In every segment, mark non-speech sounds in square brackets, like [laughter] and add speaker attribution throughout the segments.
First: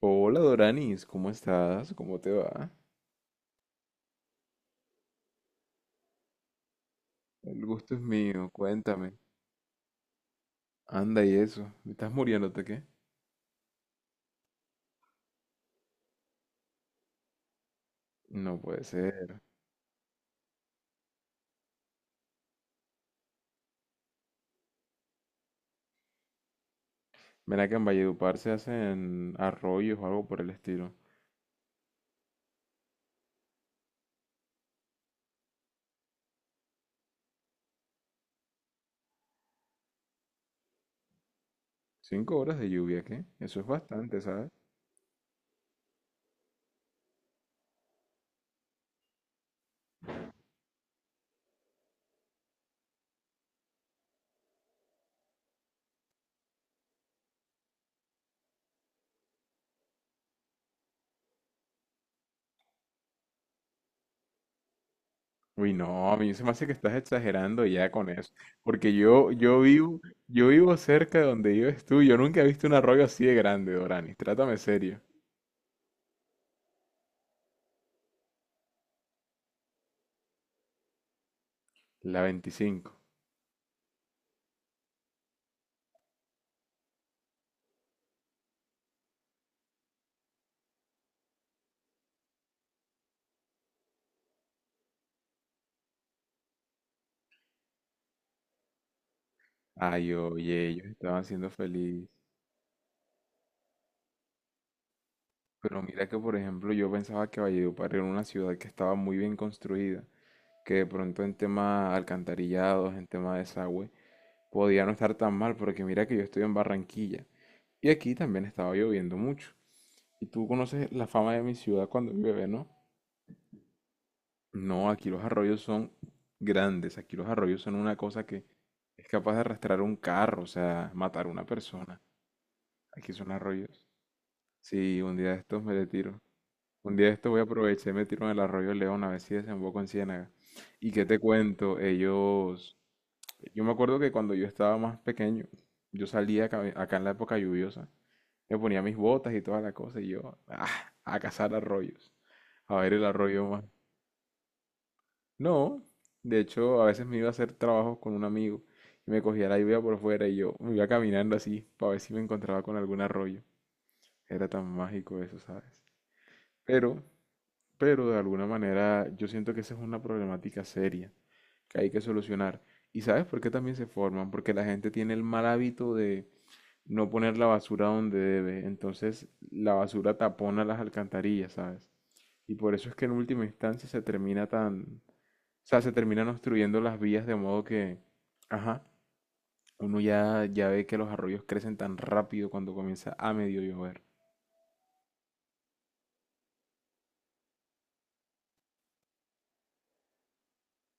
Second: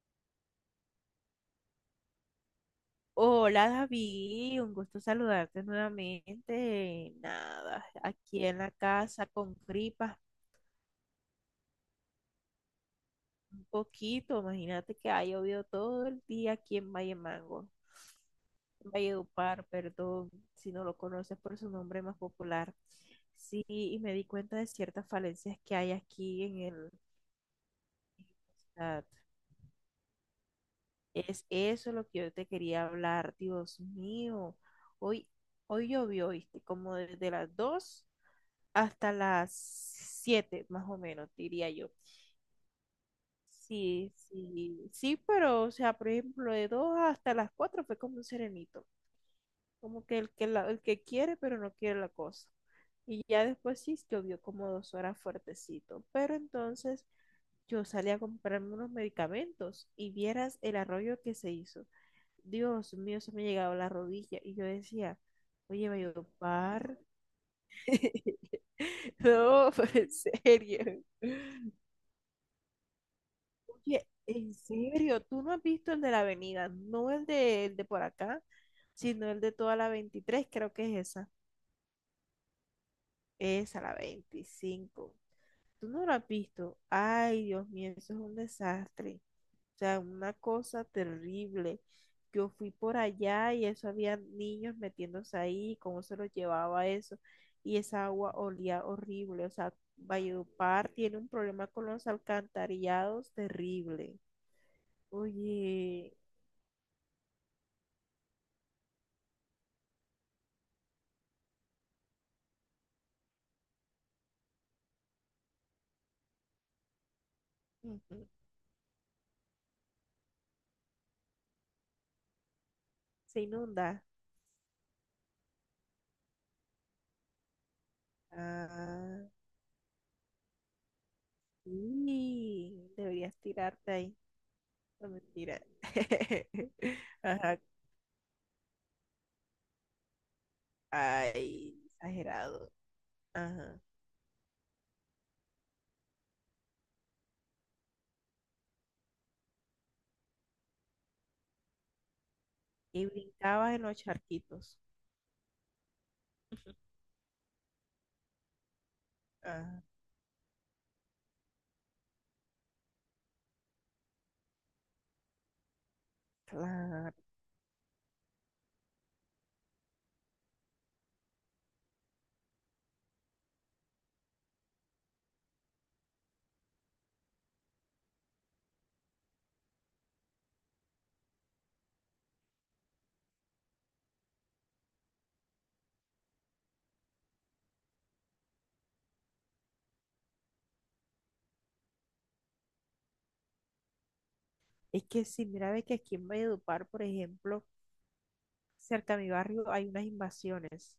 Speaker 1: Hola Doranis, ¿cómo estás? ¿Cómo te va?
Speaker 2: Hola David, un gusto saludarte nuevamente.
Speaker 1: El
Speaker 2: Nada,
Speaker 1: gusto es
Speaker 2: aquí
Speaker 1: mío,
Speaker 2: en la
Speaker 1: cuéntame.
Speaker 2: casa con gripas
Speaker 1: Anda y eso, ¿me estás muriéndote qué?
Speaker 2: un poquito. Imagínate que ha llovido todo el día aquí en Valle Mango,
Speaker 1: No puede
Speaker 2: en
Speaker 1: ser.
Speaker 2: Valledupar, perdón, si no lo conoces por su nombre más popular. Sí, y me di cuenta de ciertas falencias que hay aquí en el
Speaker 1: Ven acá, en Valledupar se
Speaker 2: chat.
Speaker 1: hacen arroyos o algo por el estilo.
Speaker 2: Es eso lo que yo te quería hablar, Dios mío. Hoy, hoy llovió, ¿viste? Como desde las 2 hasta las 7 más o menos, diría yo.
Speaker 1: Cinco horas de lluvia, ¿qué? Eso es
Speaker 2: Sí,
Speaker 1: bastante, ¿sabes?
Speaker 2: sí, sí, pero, o sea, por ejemplo, de 2 hasta las 4 fue como un serenito, como que el que quiere, pero no quiere la cosa. Y ya después sí llovió como 2 horas fuertecito, pero entonces yo salí a comprarme unos medicamentos y vieras el arroyo que se hizo. Dios mío, se me llegaba la rodilla y yo decía,
Speaker 1: Uy,
Speaker 2: oye, va a
Speaker 1: no, a mí se me hace que estás
Speaker 2: llover.
Speaker 1: exagerando ya con eso.
Speaker 2: [laughs]
Speaker 1: Porque yo, yo
Speaker 2: No, fue
Speaker 1: vivo,
Speaker 2: en
Speaker 1: yo vivo
Speaker 2: serio.
Speaker 1: cerca de donde vives tú. Yo nunca he visto un arroyo así de grande,
Speaker 2: Oye,
Speaker 1: Doranis.
Speaker 2: en
Speaker 1: Trátame serio.
Speaker 2: serio, tú no has visto el de la avenida, no el de por acá, sino el de toda la 23, creo que es esa.
Speaker 1: La veinticinco.
Speaker 2: Esa, la 25. Tú no lo has visto. Ay, Dios mío, eso es un desastre. O sea, una cosa terrible. Yo fui por allá y eso había niños metiéndose ahí, cómo se los llevaba eso. Y esa agua olía horrible. O sea,
Speaker 1: Ay, oye, ellos
Speaker 2: Valledupar tiene
Speaker 1: estaban
Speaker 2: un
Speaker 1: siendo
Speaker 2: problema con los
Speaker 1: feliz.
Speaker 2: alcantarillados terrible.
Speaker 1: Pero mira
Speaker 2: Oye.
Speaker 1: que, por ejemplo, yo pensaba que Valledupar era una ciudad que estaba muy bien construida, que de pronto en tema alcantarillados, en tema de desagüe, podía no estar tan mal, porque mira que yo estoy en Barranquilla y aquí
Speaker 2: [laughs]
Speaker 1: también estaba lloviendo mucho. Y tú conoces la fama de mi ciudad cuando llueve, ¿no?
Speaker 2: Se inunda.
Speaker 1: No, aquí los arroyos son grandes, aquí los arroyos son una cosa que es
Speaker 2: Ah,
Speaker 1: capaz de arrastrar un carro, o sea, matar a una persona.
Speaker 2: sí
Speaker 1: Aquí son
Speaker 2: deberías
Speaker 1: arroyos.
Speaker 2: tirarte ahí.
Speaker 1: Sí,
Speaker 2: No,
Speaker 1: un día de
Speaker 2: mentira.
Speaker 1: estos me le tiro.
Speaker 2: [laughs]
Speaker 1: Un día de esto voy a
Speaker 2: Ajá.
Speaker 1: aprovechar y me tiro en el arroyo León a ver si desemboco en Ciénaga. ¿Y qué te
Speaker 2: Ay,
Speaker 1: cuento?
Speaker 2: exagerado.
Speaker 1: Ellos... Yo me
Speaker 2: Ajá.
Speaker 1: acuerdo que cuando yo estaba más pequeño, yo salía acá, acá en la época lluviosa, me ponía mis botas y toda la cosa y yo ah, a cazar arroyos, a ver el
Speaker 2: Y
Speaker 1: arroyo más.
Speaker 2: brincabas en los charquitos.
Speaker 1: No, de hecho a veces me iba a hacer trabajos con un amigo y me cogía la lluvia
Speaker 2: Ah,
Speaker 1: por fuera y yo me iba caminando así para ver si me encontraba con algún arroyo. Era tan mágico eso, ¿sabes? Pero
Speaker 2: claro.
Speaker 1: pero de alguna manera yo siento que esa es una problemática seria que hay que solucionar. ¿Y sabes por qué también se forman? Porque la gente tiene el mal hábito de no poner la basura donde debe. Entonces la basura tapona las alcantarillas, ¿sabes? Y por eso es que en última instancia se termina tan... O sea, se terminan obstruyendo las vías de modo que... Ajá, uno ya, ya ve que los arroyos crecen tan rápido cuando comienza a medio llover.
Speaker 2: Es que sí, mira, ve que aquí en Valledupar, por ejemplo, cerca a mi barrio hay unas invasiones.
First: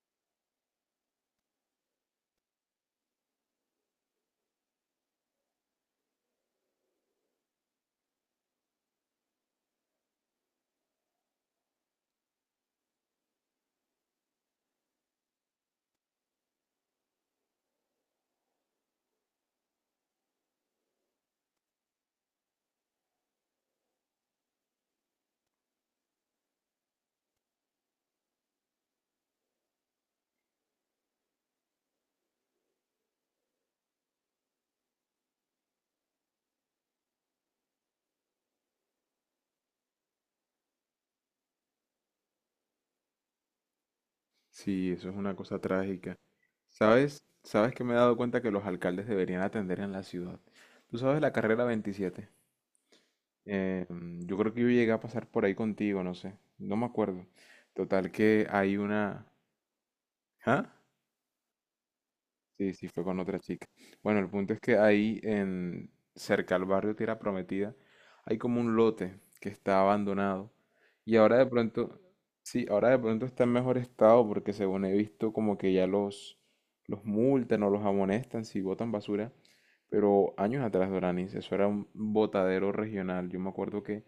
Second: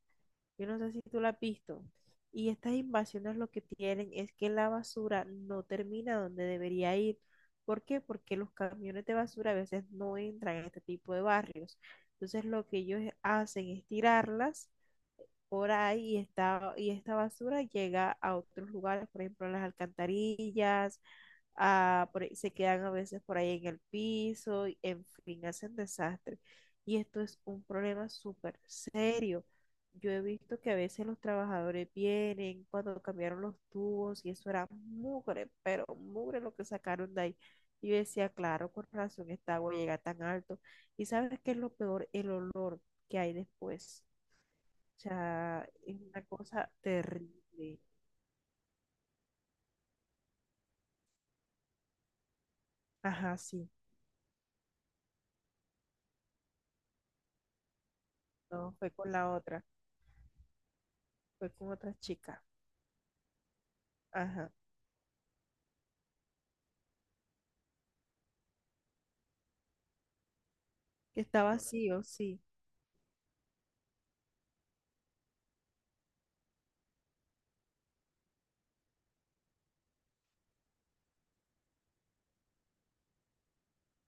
Speaker 2: Yo no sé si tú la has visto. Y estas invasiones lo que tienen es que la basura no termina donde debería ir. ¿Por qué? Porque los camiones de basura a veces no entran en este tipo de barrios. Entonces lo que ellos hacen es tirarlas por ahí y esta basura llega a otros lugares, por ejemplo, a las alcantarillas, se quedan a veces por ahí en el piso, y, en fin, hacen desastre. Y esto es un problema súper serio. Yo he visto que a veces los trabajadores vienen cuando cambiaron los tubos y eso era mugre, pero mugre lo que sacaron de ahí. Y yo decía, claro, con razón esta agua llega tan alto. ¿Y sabes qué es lo peor? El olor que hay después.
Speaker 1: Sí,
Speaker 2: O
Speaker 1: eso es una cosa
Speaker 2: sea, es
Speaker 1: trágica.
Speaker 2: una cosa
Speaker 1: ¿Sabes? ¿Sabes
Speaker 2: terrible.
Speaker 1: que me he dado cuenta que los alcaldes deberían atender en la ciudad? Tú sabes la carrera 27.
Speaker 2: Ajá, sí.
Speaker 1: Yo creo que yo llegué a pasar por ahí contigo, no sé. No me acuerdo. Total que
Speaker 2: No,
Speaker 1: hay
Speaker 2: fue con
Speaker 1: una...
Speaker 2: la otra,
Speaker 1: ¿Ah?
Speaker 2: fue con otra chica.
Speaker 1: Sí, sí, fue con otra chica. Bueno, el
Speaker 2: Ajá.
Speaker 1: punto es que ahí en cerca al barrio Tierra Prometida hay como un lote que está abandonado y
Speaker 2: Que
Speaker 1: ahora
Speaker 2: está
Speaker 1: de pronto,
Speaker 2: vacío, sí.
Speaker 1: sí, ahora de pronto está en mejor estado porque según he visto como que ya los multan o los amonestan si botan basura, pero años atrás, Doranis, eso era un botadero regional. Yo me acuerdo que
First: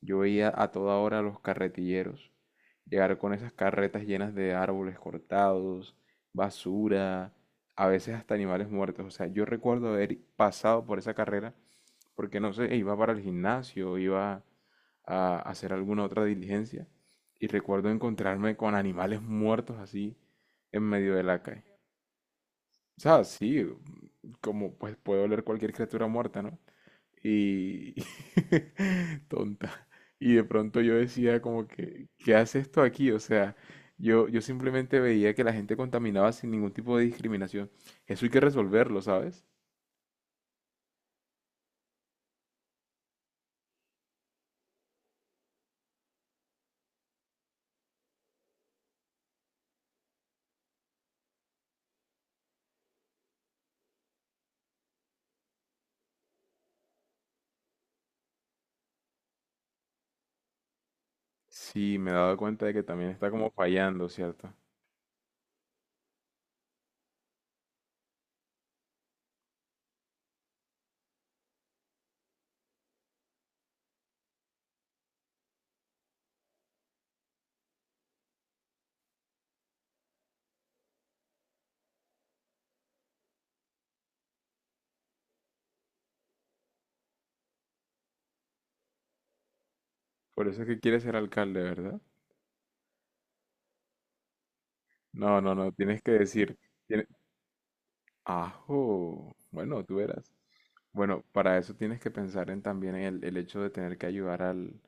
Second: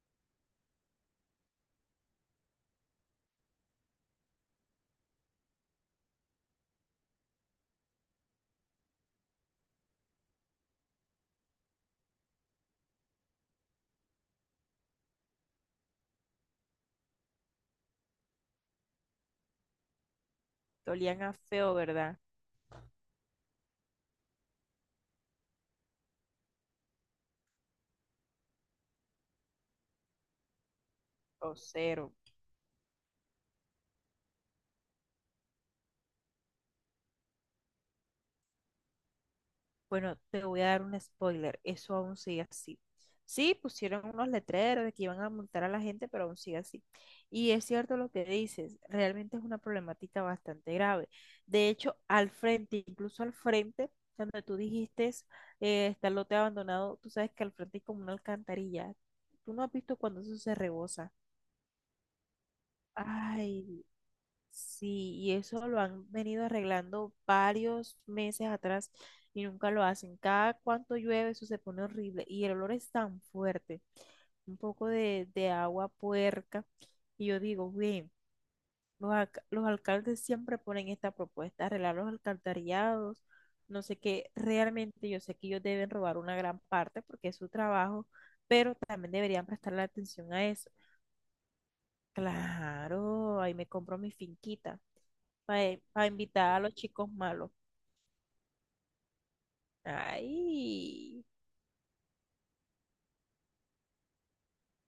Speaker 1: yo veía a toda hora a los carretilleros llegar con esas carretas llenas de árboles cortados, basura, a veces hasta animales muertos. O sea, yo recuerdo haber pasado por esa carrera porque no sé, iba para el gimnasio, iba a hacer alguna otra diligencia y recuerdo encontrarme con animales muertos así en medio
Speaker 2: Olían
Speaker 1: de
Speaker 2: a
Speaker 1: la calle.
Speaker 2: feo, ¿verdad?
Speaker 1: O sea, sí, como pues puede oler cualquier criatura muerta, ¿no? Y [laughs] tonta. Y de pronto yo decía
Speaker 2: O
Speaker 1: como que,
Speaker 2: cero.
Speaker 1: ¿qué hace esto aquí? O sea, yo simplemente veía que la gente contaminaba sin ningún tipo de discriminación. Eso hay que resolverlo, ¿sabes?
Speaker 2: Bueno, te voy a dar un spoiler. Eso aún sigue así. Sí, pusieron unos letreros de que iban a multar a la gente, pero aún sigue así. Y es cierto lo que dices, realmente es una problemática bastante grave. De hecho, al frente, incluso al frente, cuando tú dijiste está el lote abandonado, tú sabes que al frente hay como una alcantarilla. Tú no has visto cuando eso se rebosa.
Speaker 1: Sí, me he dado cuenta de que también está como
Speaker 2: Ay,
Speaker 1: fallando, ¿cierto?
Speaker 2: sí, y eso lo han venido arreglando varios meses atrás y nunca lo hacen. Cada cuanto llueve eso se pone horrible y el olor es tan fuerte. Un poco de agua puerca. Y yo digo, bien, los alcaldes siempre ponen esta propuesta, arreglar los alcantarillados, no sé qué. Realmente yo sé que ellos deben robar una gran parte porque es su trabajo, pero también deberían prestarle atención a
Speaker 1: Por eso es
Speaker 2: eso.
Speaker 1: que quiere ser alcalde, ¿verdad?
Speaker 2: Claro, ahí me compro mi finquita
Speaker 1: No, no, no, tienes
Speaker 2: para
Speaker 1: que
Speaker 2: invitar
Speaker 1: decir,
Speaker 2: a los
Speaker 1: tiene-
Speaker 2: chicos malos.
Speaker 1: Ajo. Bueno, tú verás.
Speaker 2: Ay,
Speaker 1: Bueno, para eso tienes que pensar en también en el hecho de tener que ayudar al,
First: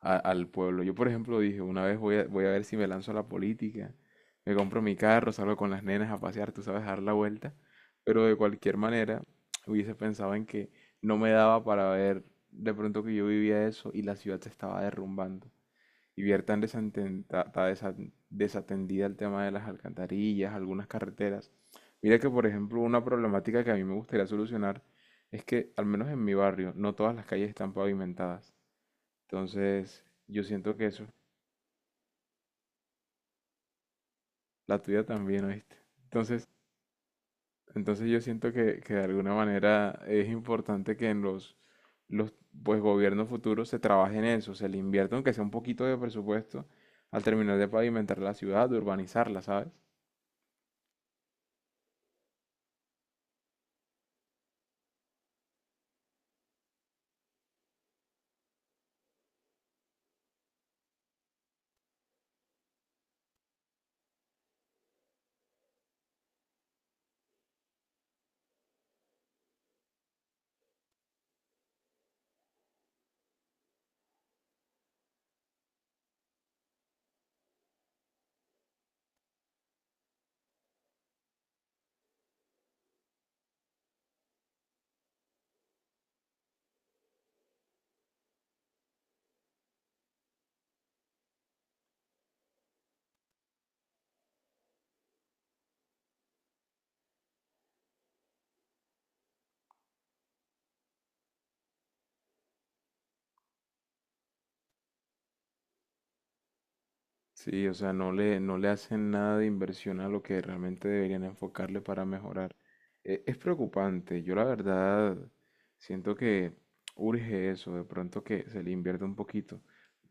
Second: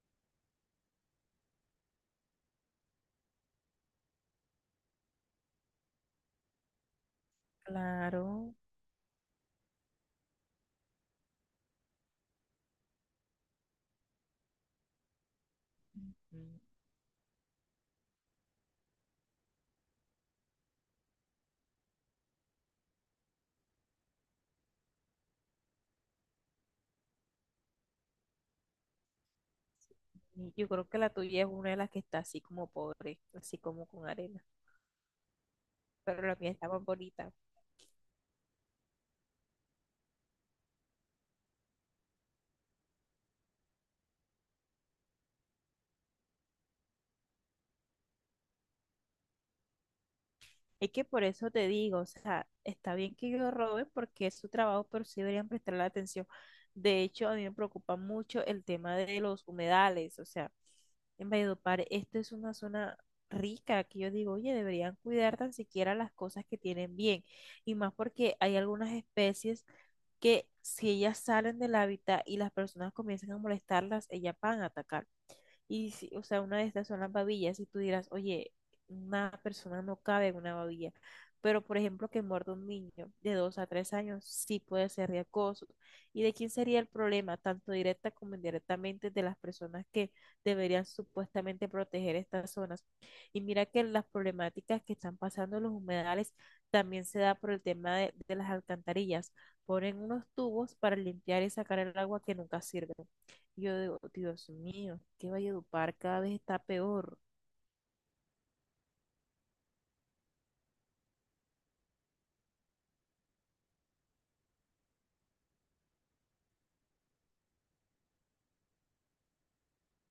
Speaker 1: a- al pueblo. Yo, por ejemplo, dije, una vez voy a ver si me lanzo a la política, me compro mi carro, salgo con las nenas a pasear, tú sabes, a dar la vuelta. Pero de
Speaker 2: claro.
Speaker 1: cualquier manera, hubiese pensado en que no me daba para ver de pronto que yo vivía eso y la ciudad se estaba derrumbando y
Speaker 2: Ujú.
Speaker 1: ver tan desatenta- ta- desa- desatendida el tema de las alcantarillas, algunas carreteras. Mira que, por ejemplo, una problemática que a mí me gustaría solucionar es que, al menos en mi barrio, no todas las calles están pavimentadas. Entonces, yo
Speaker 2: Yo
Speaker 1: siento
Speaker 2: creo
Speaker 1: que
Speaker 2: que
Speaker 1: eso,
Speaker 2: la tuya es una de las que está así como pobre, así como con arena,
Speaker 1: la tuya también, ¿oíste?
Speaker 2: pero la
Speaker 1: Entonces,
Speaker 2: mía está más bonita.
Speaker 1: entonces yo siento que de alguna manera es importante que en los pues, gobiernos futuros se trabaje en eso, se le invierta aunque sea un poquito de presupuesto al terminar de pavimentar la ciudad, de urbanizarla, ¿sabes?
Speaker 2: Es que por eso te digo, o sea, está bien que yo robe porque es su trabajo, pero sí deberían prestarle atención. De hecho, a mí me preocupa mucho el tema de los humedales, o sea, en Valledupar, esto es una zona rica que yo digo, oye, deberían cuidar tan siquiera las cosas que tienen bien, y más porque hay algunas especies que si ellas salen del hábitat y las personas comienzan a molestarlas, ellas van a atacar. O sea, una de estas son las babillas. Y tú dirás, oye, una persona no cabe en una babilla. Pero, por ejemplo, que muerda un niño de 2 a 3 años sí puede ser de acoso. ¿Y de quién sería el problema, tanto directa como indirectamente, de las personas que deberían supuestamente proteger estas zonas? Y mira que las problemáticas que están pasando en los humedales también se da por el tema de las alcantarillas. Ponen unos tubos para limpiar y sacar el agua que nunca sirve. Yo digo, Dios mío, que Valledupar cada vez está peor.
Speaker 1: Sí, o sea, no le hacen nada de inversión a lo que realmente deberían enfocarle para mejorar. E- Es, preocupante, yo la verdad siento que urge eso, de pronto que se le invierta un poquito.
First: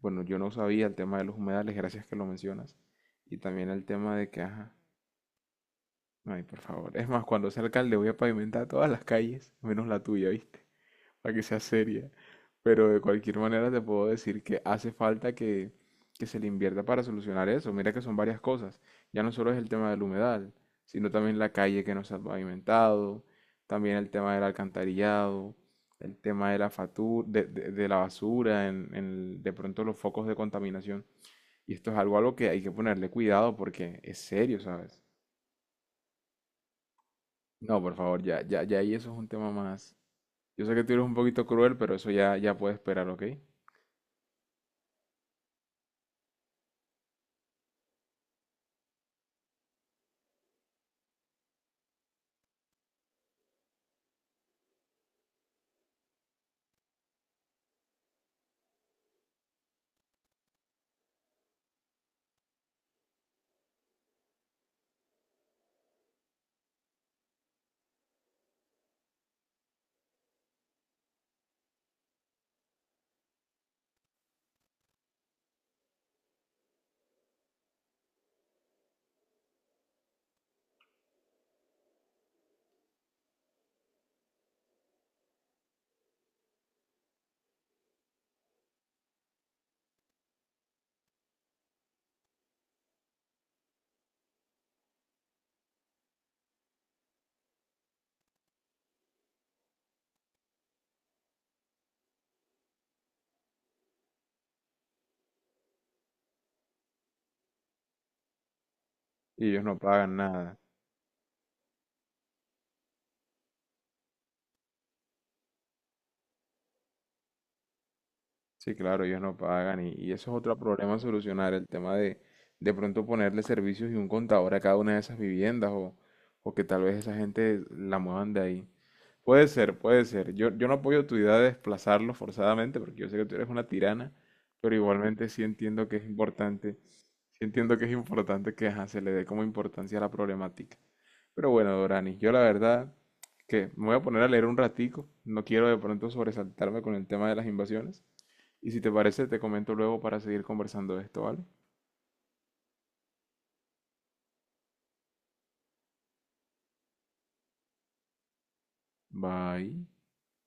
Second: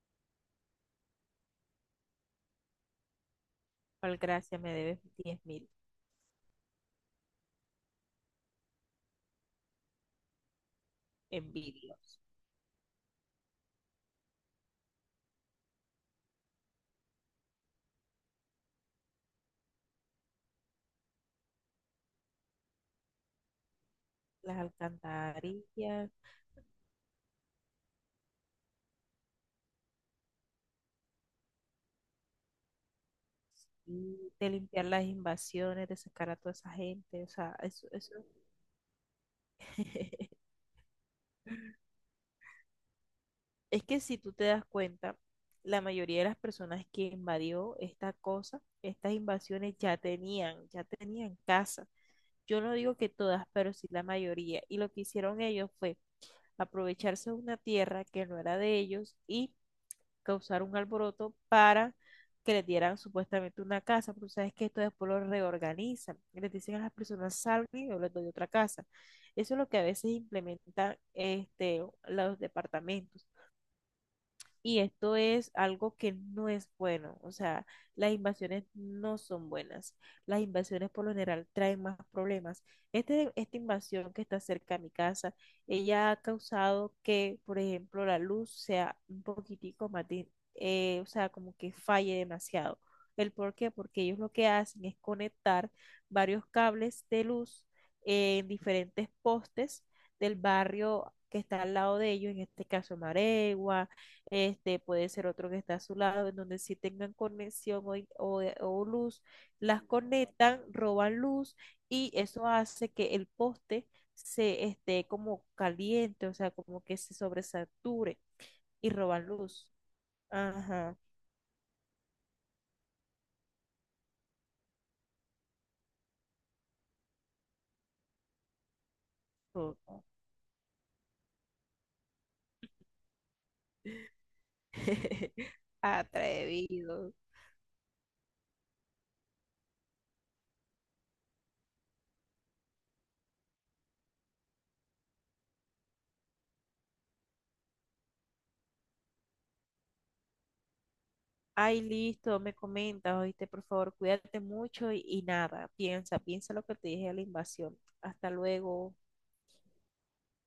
Speaker 1: Bueno, yo no sabía el tema de los humedales, gracias que lo mencionas. Y también el tema de que,
Speaker 2: Gracias, me
Speaker 1: ajá,
Speaker 2: debes 10.000
Speaker 1: ay, por favor. Es más, cuando sea alcalde voy a pavimentar todas las calles, menos la tuya, ¿viste? Para que sea seria.
Speaker 2: envidios.
Speaker 1: Pero de cualquier manera te puedo decir que hace falta que se le invierta para solucionar eso. Mira que son varias cosas. Ya no solo es el tema del humedal, sino también la calle que no se ha pavimentado, también el tema del
Speaker 2: Las
Speaker 1: alcantarillado,
Speaker 2: alcantarillas,
Speaker 1: el tema de la fatu- de la basura, en el- de pronto los focos de contaminación. Y esto es algo a lo que hay que ponerle cuidado porque es
Speaker 2: y de
Speaker 1: serio,
Speaker 2: limpiar
Speaker 1: ¿sabes?
Speaker 2: las invasiones, de sacar a toda esa gente. O sea,
Speaker 1: No,
Speaker 2: eso,
Speaker 1: por
Speaker 2: eso.
Speaker 1: favor, ya, ya, ya ahí eso es un tema más.
Speaker 2: [laughs]
Speaker 1: Yo sé que tú eres un poquito cruel, pero eso ya, ya puede esperar, ¿ok?
Speaker 2: Es que si tú te das cuenta, la mayoría de las personas que invadió esta cosa, estas invasiones ya tenían casa. Yo no digo que todas, pero sí la mayoría. Y lo que hicieron ellos fue aprovecharse de una tierra que no era de ellos y causar un alboroto para que les dieran supuestamente una casa, pero sabes que esto después lo reorganizan, y les dicen a las personas salgan y yo les doy otra casa. Eso es lo que a veces implementan los departamentos. Y esto es algo que no es bueno. O sea, las invasiones no son buenas. Las invasiones por lo general traen más problemas. Esta invasión que está cerca a mi casa, ella ha causado que, por ejemplo, la luz sea un poquitico más, o sea, como que falle demasiado. ¿El por qué? Porque ellos lo que hacen es conectar varios cables de luz en diferentes postes del barrio que está al lado de ellos, en este caso Maregua, este puede ser otro que está a su lado, en donde si tengan conexión o luz,
Speaker 1: Y ellos no
Speaker 2: las
Speaker 1: pagan nada.
Speaker 2: conectan, roban luz y eso hace que el poste se esté como caliente, o sea, como que se sobresature
Speaker 1: Sí,
Speaker 2: y
Speaker 1: claro, ellos
Speaker 2: roban
Speaker 1: no
Speaker 2: luz.
Speaker 1: pagan. Y eso es otro problema
Speaker 2: Ajá.
Speaker 1: a solucionar, el tema de pronto ponerle servicios y un contador a cada una de esas viviendas o que tal vez esa gente la muevan de ahí. Puede ser,
Speaker 2: Todo.
Speaker 1: puede ser. Yo no apoyo tu idea de desplazarlos forzadamente porque yo sé que tú eres una tirana, pero igualmente sí
Speaker 2: [laughs]
Speaker 1: entiendo que es importante,
Speaker 2: Atrevido.
Speaker 1: sí entiendo que es importante que ajá, se le dé como importancia a la problemática. Pero bueno, Dorani, yo la verdad que me voy a poner a leer un ratico. No quiero de pronto sobresaltarme con el tema de las invasiones. Y si te parece, te comento luego para seguir conversando de esto, ¿vale?
Speaker 2: Ay, listo, me comentas, oíste, por favor, cuídate mucho y nada, piensa, piensa lo que te dije de la invasión. Hasta luego.
Speaker 1: Bye.